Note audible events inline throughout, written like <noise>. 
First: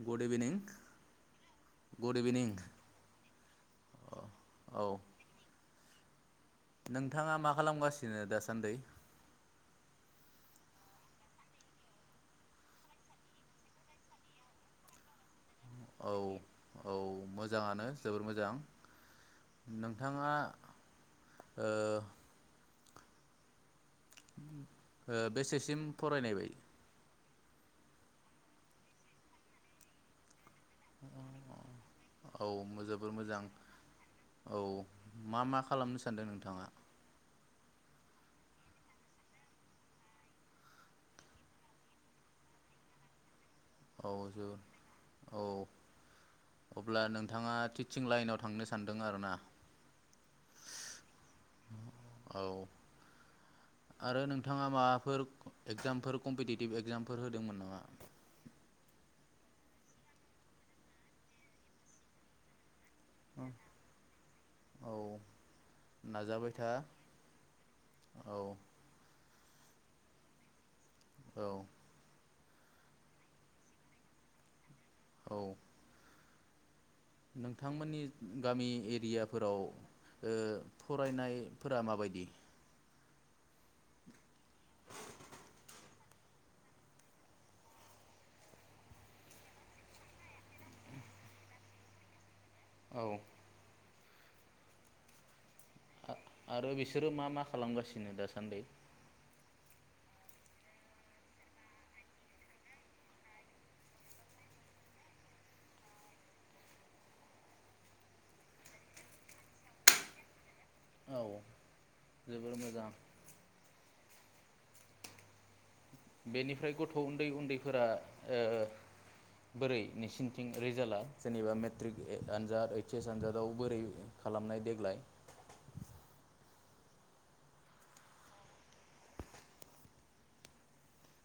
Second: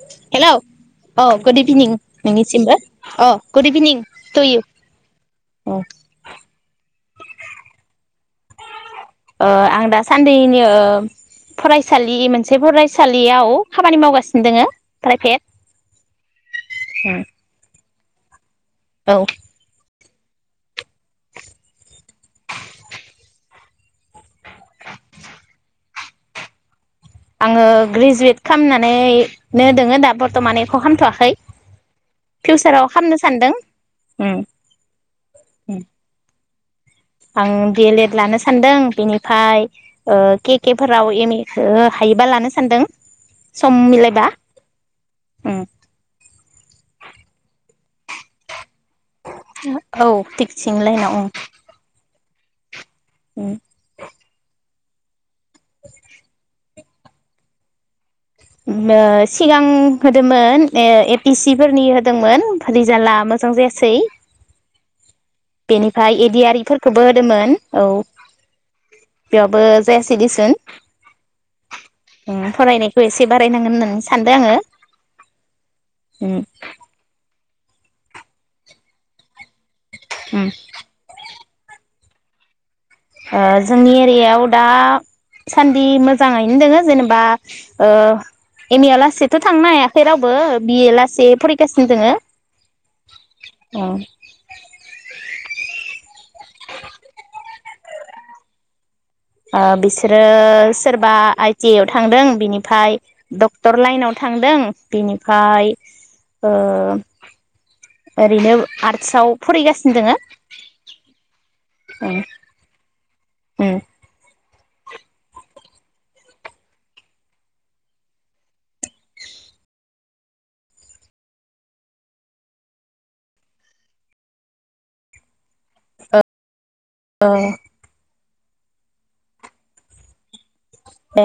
Good इभिनिं hello अ good evening good evening नोंनिसिमबो अ good evening तु औ U औ नोंथाङा मा खालामगासिनो दासान्दै? ओ आं दासान्दैनि ओ फरायसालि मोनसे फरायसालियाव खामानि मावगासिनो दोङो प्राइभेट औ औ मोजाङानो। जोबोर मोजां। औ नोंथाङा ओ ओ बेसेसिम फरायनाय बाय आङो ग्रेजुवेट खालामनानैनो दोङो दा बर्थमानै। औ जोबोर खालामनो मोजां सानदों उम औ मा मा खालामनो सानदों नोंथाङा? आं दि एल एड लानो सान्दों बिनिफाय केके फोराव एम ए खौ हायोबा लानो सानदों। सम औ मिलायबा ज औ उम अब्ला नोंथाङा थि सिं लाइनाव थांनो सानदों आरोना औ थिगसिं लाइनाव उम औ उम। आरो नोंथाङा माबाफोर एगजामफोर कम्पिटिटिभ एक्जामफोर होदोंमोन नामा? उम ओ सिगां होदोंमोन ओ ए पि सि फोरनि होदोंमोन। रिजालआ मोजां जायासै। औ बेनिफ्राय नाजाबाय था एदिआरयिफोरखौबो होदोंमोन। औ औ बेयावबो जायासै दिसुन। औ उम फरायनायखौ एसे बारायनांगोन होननानै सानदों आङो। औ उम नोंथांमोननि गामि एरियाफोराव ओ उम फरायनाय फोरा माबायदि? ओ जोंनि एरियायाव दासान्दि मोजाङैनो दोङो जेनेबा ओ एम ए यालासैथ थांनो हायाखै रावबो बि ए लासै फरायगासिनो दोङो। औ उम आ-आरो बिसोरो मा मा खालामगासिनो दासान्दै? आ बिसोरो सोरबा आइ टि आइ आव थांदों, बिनिफ्राय डक्टर लाइनाव थांदों, बिनिफ्राय ओरैनो आर्टसआव फरायगासिनो दोङो। औ जोबोर मोजां। उम बेनिफ्राय गथ' उन्दै उन्दैफोरा ओ बोरै नोंसिनिथिं रिजाल्टआ जेनेबा मेट्रिक आनजाद ओइच एस आनजादाव बोरै खालामनाय देग्लाय? ओ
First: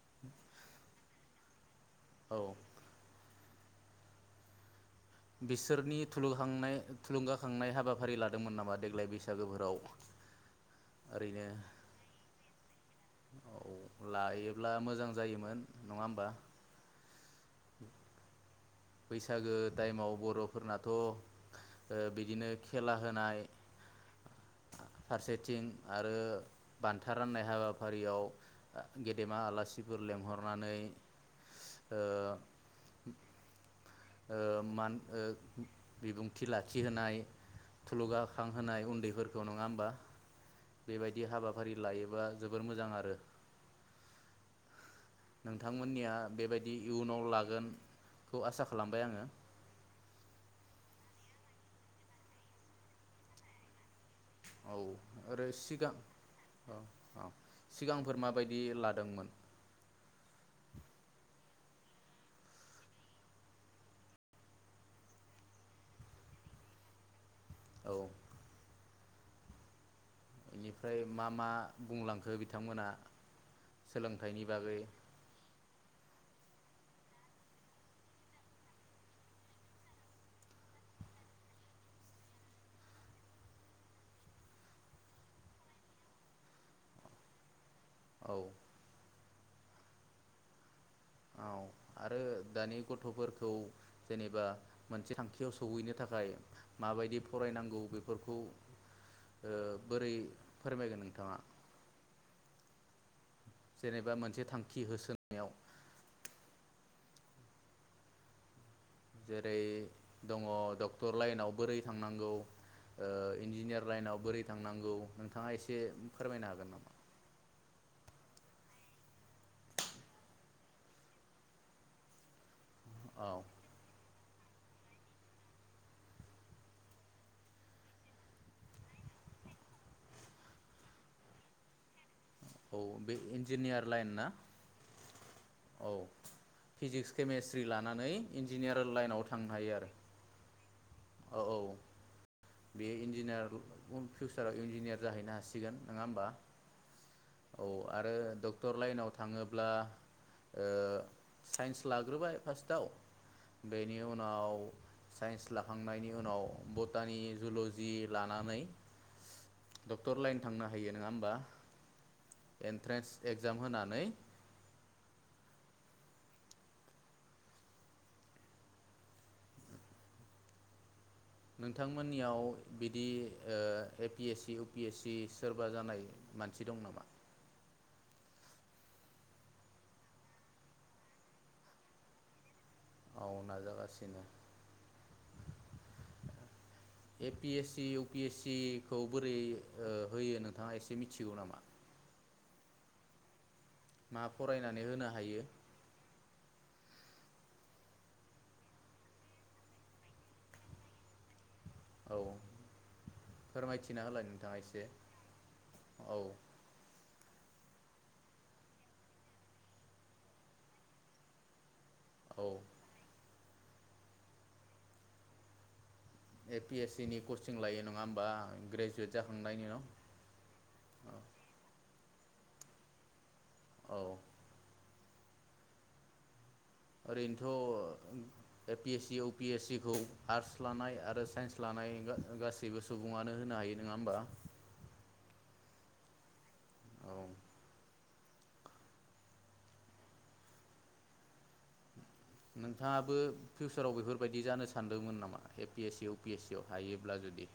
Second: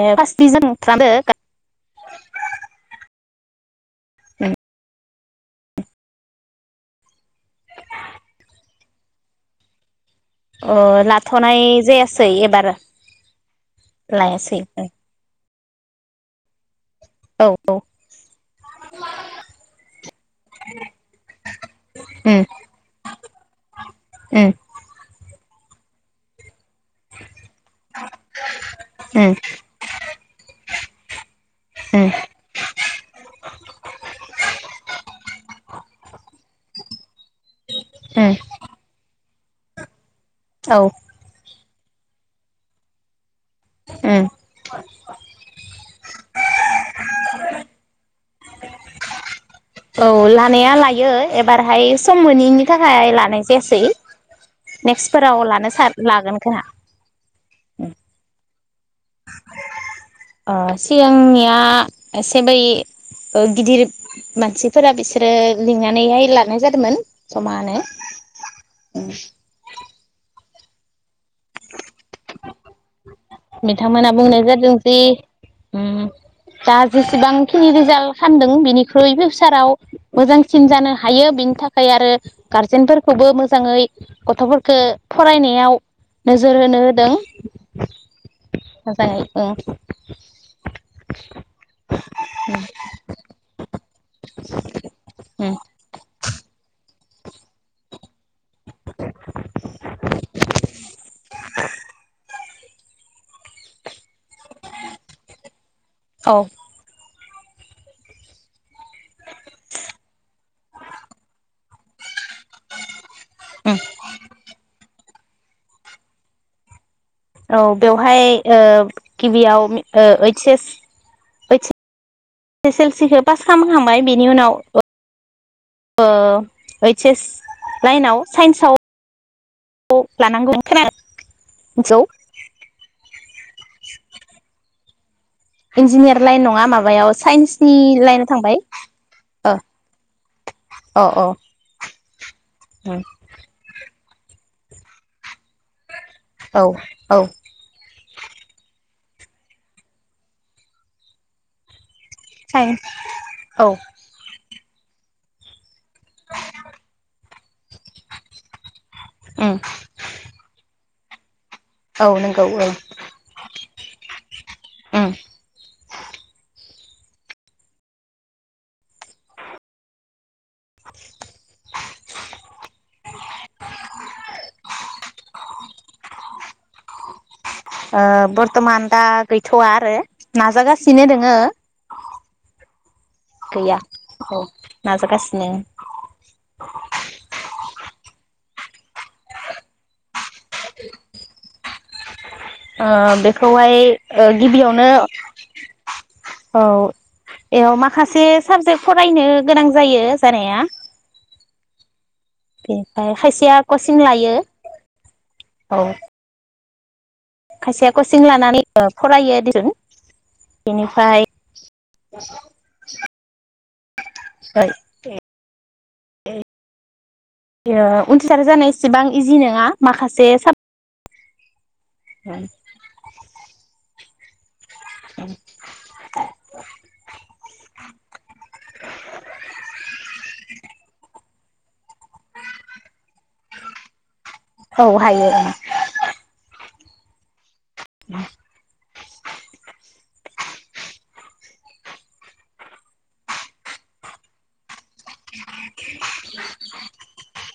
ए फारस्टिभिसन खालामदो औ उम बिसोरनि थुलुगखांनाय-थुलुंगाखांनाय हाबाफारि लादोंमोन नामा देग्लाय बैसागोफोराव? अ ओरैनो लाथनाय जायासै एबार। औ लायासै लायोब्ला औ मोजां जायोमोन। नङा होमबा? औ औ बैसागो टाइमाव बरफोरनाथ ओ बिदिनो खेला होनाय उ फारसेथिं आरो बान्था राननाय हाबाफारियाव ओ उम गेदेमा आलासिफोर लेंहरनानै ओ ओ मान ओ बिबुंथि लाखिहोनाय उम थुलुंगाखां होनाय उन्दैफोर नङा होमबा औ बेबायदि हाबा फारि लायोबा जोबोर मोजां आरो उम नोंथांमोननिया बेबायदि इयुनाव लागोनखौ आसा खालामबाय आङो औ लानाया लायो एबारहाय सम मोनैनि थाखाय लानाय जायासै औ नेक्स्टफोराव आरै लानो सा सिगां लागोन खोमा औ औ सिगांफोर माबायदि <unintelligible> अ सिगांनिया आ एसे बै ओ गिदिर मानसिफोरा बिसोरो लिंनानैहाय लानाय जादोंमोन। जमानो औ ओम बेनिफ्राय मा मा बुंलांखो बिथांमोना बिथांमोना बुंनाय सोलोंथाइनि जादों बागै जि ओम दा जेसेबांखिनि रिजाल्ट खामदों बिनिख्रुइ फिउसाराव मोजांसिन जानो हायो बिनि थाखाय आरो गारजेनफोरखौबो मोजाङै गथ'फोरखो फरायनायाव नोजोर होनो होदों। औ मोजाङै ओं औ आरो दानि गथ'फोरखौ जेनेबा मोनसे थांखियाव उम सौहैनो थाखाय मा बादि फरायनांगौ गो फोरखौ ओ बोरै फोरमायगोन नोंथाङा? जेनेबा मोनसे थांखि होसोनायाव औ जेरै दङ डक्टर लाइनाव बोरै थांनांगौ ओ उम इन्जिनियार लाइनाव बोरै थांनांगौ नोंथाङा एसे फोरमायनो हागोन नामा औ बेवहाय गिबियाव ओ ओइस एस ओइस एस एल सिखो औ पास खामखांबाय बेनि उनाव ओ ओइस एस लाइनाव साइन्सआव लानांगौ खोनादों हेलौ औ बे इन्जिनियार लाइन ना औ इन्जिनियार लाइन नङा फिजिक्स माबायाव केमेस्ट्रि साइन्सनि लानानै लाइनाव थांबाय इन्जिनियार लाइनाव थांनो ओ हायोआरो अ अ औ औ बे उम इन्जिनियार उन फिउ साराव इन्जिनियार जाहैनो हसिगोन औ औ आरो डक्टर लाइनाव थाङोब्ला ओ साइन्स लाग्रोबाय फार्स्टआव साइन्स औ बेनि उनाव साइन्स लाखांनायनि उनाव बटानि जुलजि लानानै उम डक्टर लाइन थांनो हायो नङा होनबा औ नंगौ औ एन्ट्रेन्स एक्जाम होनानै उम नोंथांमोननियाव बिदि ओ A P S C U P S C सोरबा जानाय मानसि दं नामा? ओ बर्थमान दा गैथवा आरो नाजागासिनो दोङो औ गैया नाजागासिनो औ नाजागास नो A P S C, U P S C खौ बोरै ओ होयो नोंथाङा एसे मिथिगौ नामा ओ बेख खौहाय मा ओ फरायनानै गिबियावनो होनो हायो औ बेयाव माखासे साबजेक्ट फरायनो गोनां जायो जानाया औ बेनिफ्राय खायसेया फोरमायथिना कचिं होलाय लायो नोंथाङा एसे औ खायसेया कचिं लानानै फरायो बेनिफ्राय औ <inaudible> सय थे ए पि एस सि नि कचिं लायो नङा होमबा उन्थिसार जानायसिबां ग्रेजुवेट इजि नङा जाखांनायनि उनाव औ उम औ उम ओरैनोथ' A P S C U P S C खौ आर्टस लानाय आरो साइन्स लानाय गा-गासिबो स सुबुङानो होनो हायो नोङा होमबा औ हायो ओं औ उम नोंथाङाबो फिउसाराव बेफोरबायदि जानोस सानदोंमोन नामा A P S C, U P S C आव हायोब्ला जुदि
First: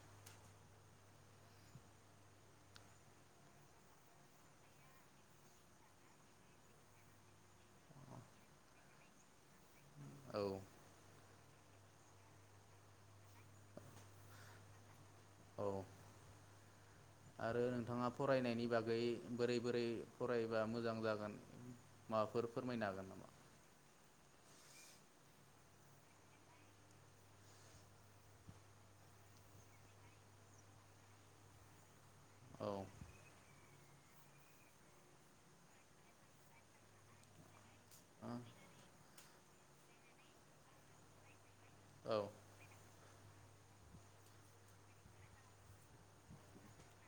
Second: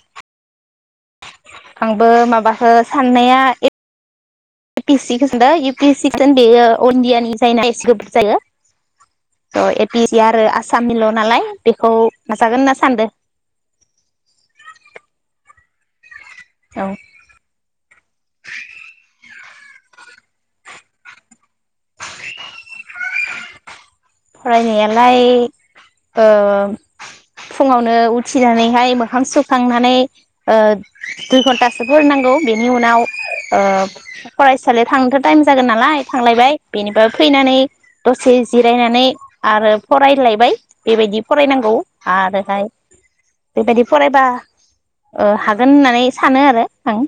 आंबो माबाखो साननाया <unintelligible> बेयो अल इण्डियानि जायोना एसे गोब्राब जायो बिदि आरो औ आसामनिल नालाय। बेखौ नाजागोन होनना सानदों। औ औ। आरो नोंथाङा फरायनायनि बागै बोरै बोरै फरायबा मोजां जागोन माबाफोर फोरमायनो हागोन नामा? फरायनायालाय ओ फुङावनो उथिनानैहाय मोखां सुखांनानै ओ दुइ घन्टासो फरायनांगौ बेनि औ उनाव ओ फरायसालियाव थांनोथ टाइम जागोन नालाय थांलायबाय। बेनिफ्राय फैनानै दसे जिरायनानै आरो फरायलायबाय बेबायदि फरायनांगौ। गौ औ आरोहाय। बेबायदि फरायबा ओ हागोन होननानै सानो आरो आं।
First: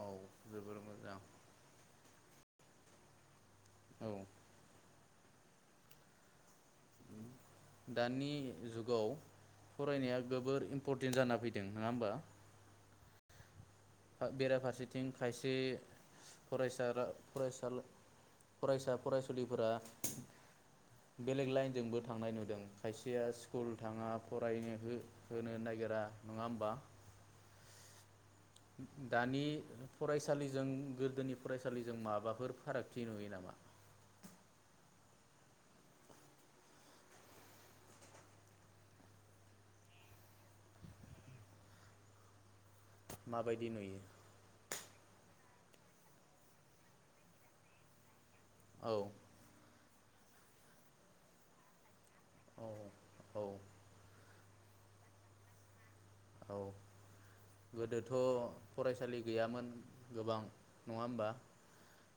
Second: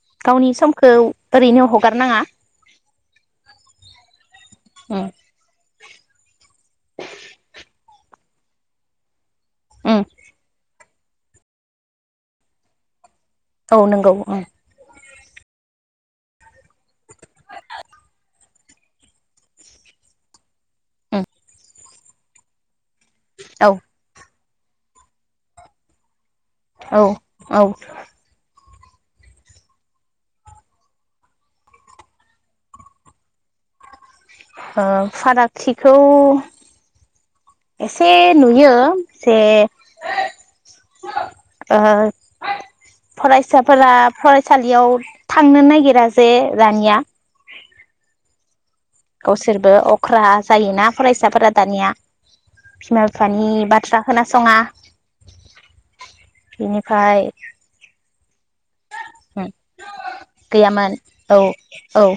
औ गावनि जोबोर समखौ मोजां ओरैनो हगारनाङा। औ उम। <inaudible> दानि जुगाव। उम फरायनाया गोबोर। इम्परटेन्ट जाना फैदों नङा होमबा। औ नंगौ। थिं खायसे फरायसा फरायसा फरायसा फरायसुलिफोरा। उम बेलेग लाइनजोंबो। थांनाय नुदों। खायसेया औ स्कुल थाङा। फरायनो हो-होनो नागिरा। नङा होमबा औ औ। दानि फरायसालिजों गोदोनि फरायसालिजों माबाफोर फारागथि नुयो नामा? ओ फारागथिखौ एसे नुयो जे ओ माबायदि फरायसाफोरा नुयो फरायसालियाव। थांनो नागिरा जे दानिया। औ गावसोरबो अ अख्रा जायोना फरायसाफोरा दानिया। औ बिमा औ बिफानि बाथ्रा खोनासङा। औ बेनिफ्राय गोदोथ फरायसालि गैयामोन गोबां गैयामोन नङा होमबा। औ औ ओं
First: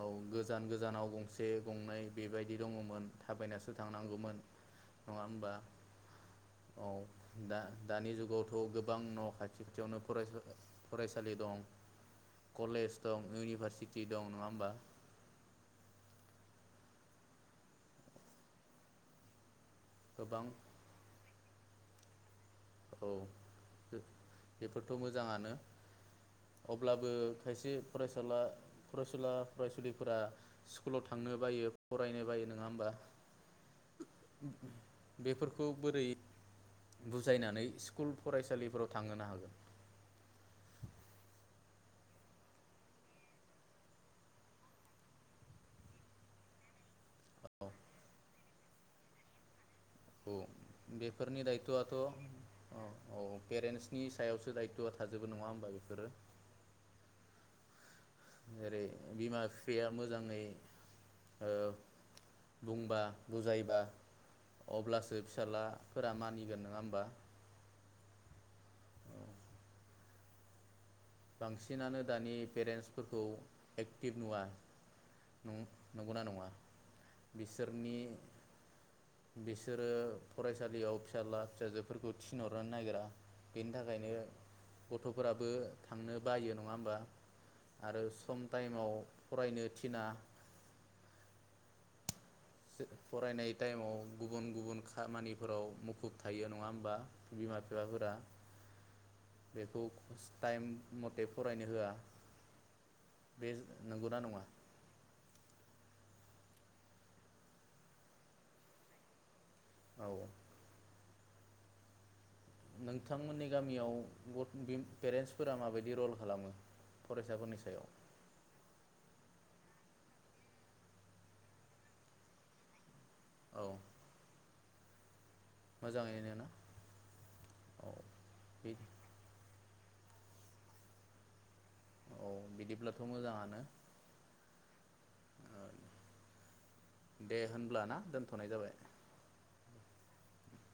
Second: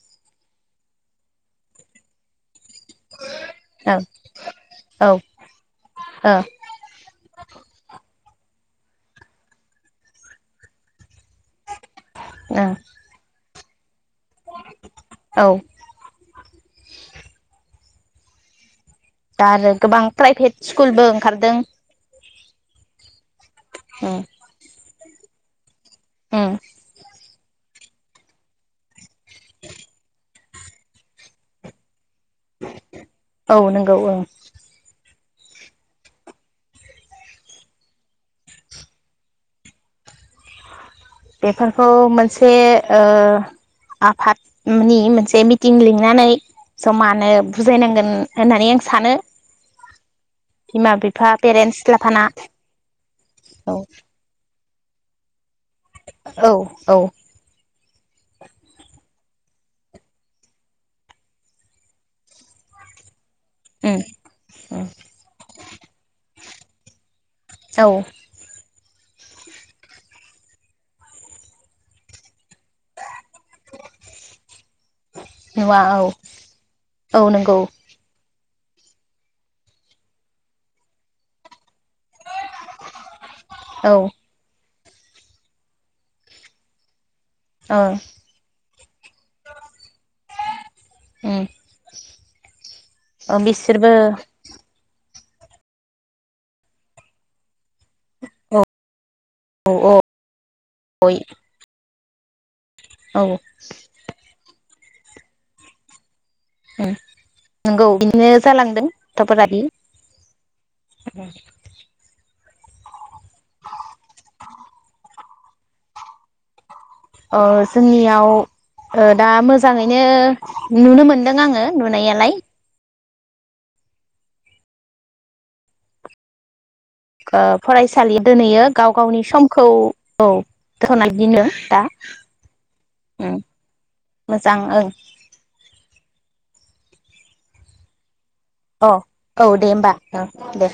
औ गोजान गोजानाव गंसे गंनै बेबाय दंमोन थायबायनानैसो औ थांनांगौमोन ओ नङा होनबा औ दा-दानि जुग। गथ' गोबां न' खाथि खाथियावनो फरासा फरायसालि दं। ओं कलेज दं इउनिभारस थि दं नङा होमबा? औ दा आरो। गोबां प्राइभेट स्कुलबो ओंखारदों औ उम बेफोर थ मोजाङानो उम अब्लाबो खायसे फरायसुला फरायसुला फरायसुलिफोरा स्कुलाव थांनो बायो। फरायनो बायो नङा होमबा? औ नंगौ ओं बेफोरखौ बोरै बुजायनानै स्कुल फरायसालिफोराव थांहोनो हागोन। बेफोरखौ मोनसे ओ आफादनि मोनसे मिटिं लिंनानै समा ओ औ बुजायनांगोन। होननानै आं सानो। औ बिमा बिफा बेफोरनि दायथ पेरेन्टस आथ औ लाफाना औ औ पेरेन्टसनि सायावसो दायथआथ थाजोबो नङा होम औ औ। जेरै बिमा बिफाया मोजाङै ओ बुंबा बुजायबा उम उम अब्लासो फिसाज्लाफोरा मानिगोन नङा होमबा? औ बांसिनानो दानि पेरेन्टसफोरख खौ एक्टिभ नुवा नुवा औ नं-नंगौना नङा औ नंगौ बिसोरनि बिसोरो फरायसालियाव फिसाला फिसाजो फोरखौ थिनहरनो नागिरा बेनि औ ओ थाखायनो गथफोराबो थांनो बायो नङा, होमबा? आरो सम टाइमाव फरायनो थिना ओम। फरायनाय टाइमाव गुबुन गुबुन खामानि फोराव मुखुब थायो नङा होमबा बिमा बिफ बिफाफोरा औ बेखौ औ औ टाइम मथे फरायनो होआ। औ बे उम नंगौना नङा? ओम नंगौ बिदिनो जालांदों <unintelligible> औ <unintelligible> नोंथांमोननि गामियाव गथ बे पेरेन्टसफोरा माबायदि रल खालामो अ फरायसाफोरनि सायाव जोंनियाव ओ दा मोजाङैनो नुनो मोनदों आङो नुनायालाय। औ मोजाङैनो ना? ओ औ फरायसालि दोनैयो बि गाव गावनि सम खौ औ <unintelligible> दा औ बिदिब्लाथ' उम मोजाङानो मोजां ओं। ओ दे होनब्लाना दोन अ औ दे होमबा। ओ दे।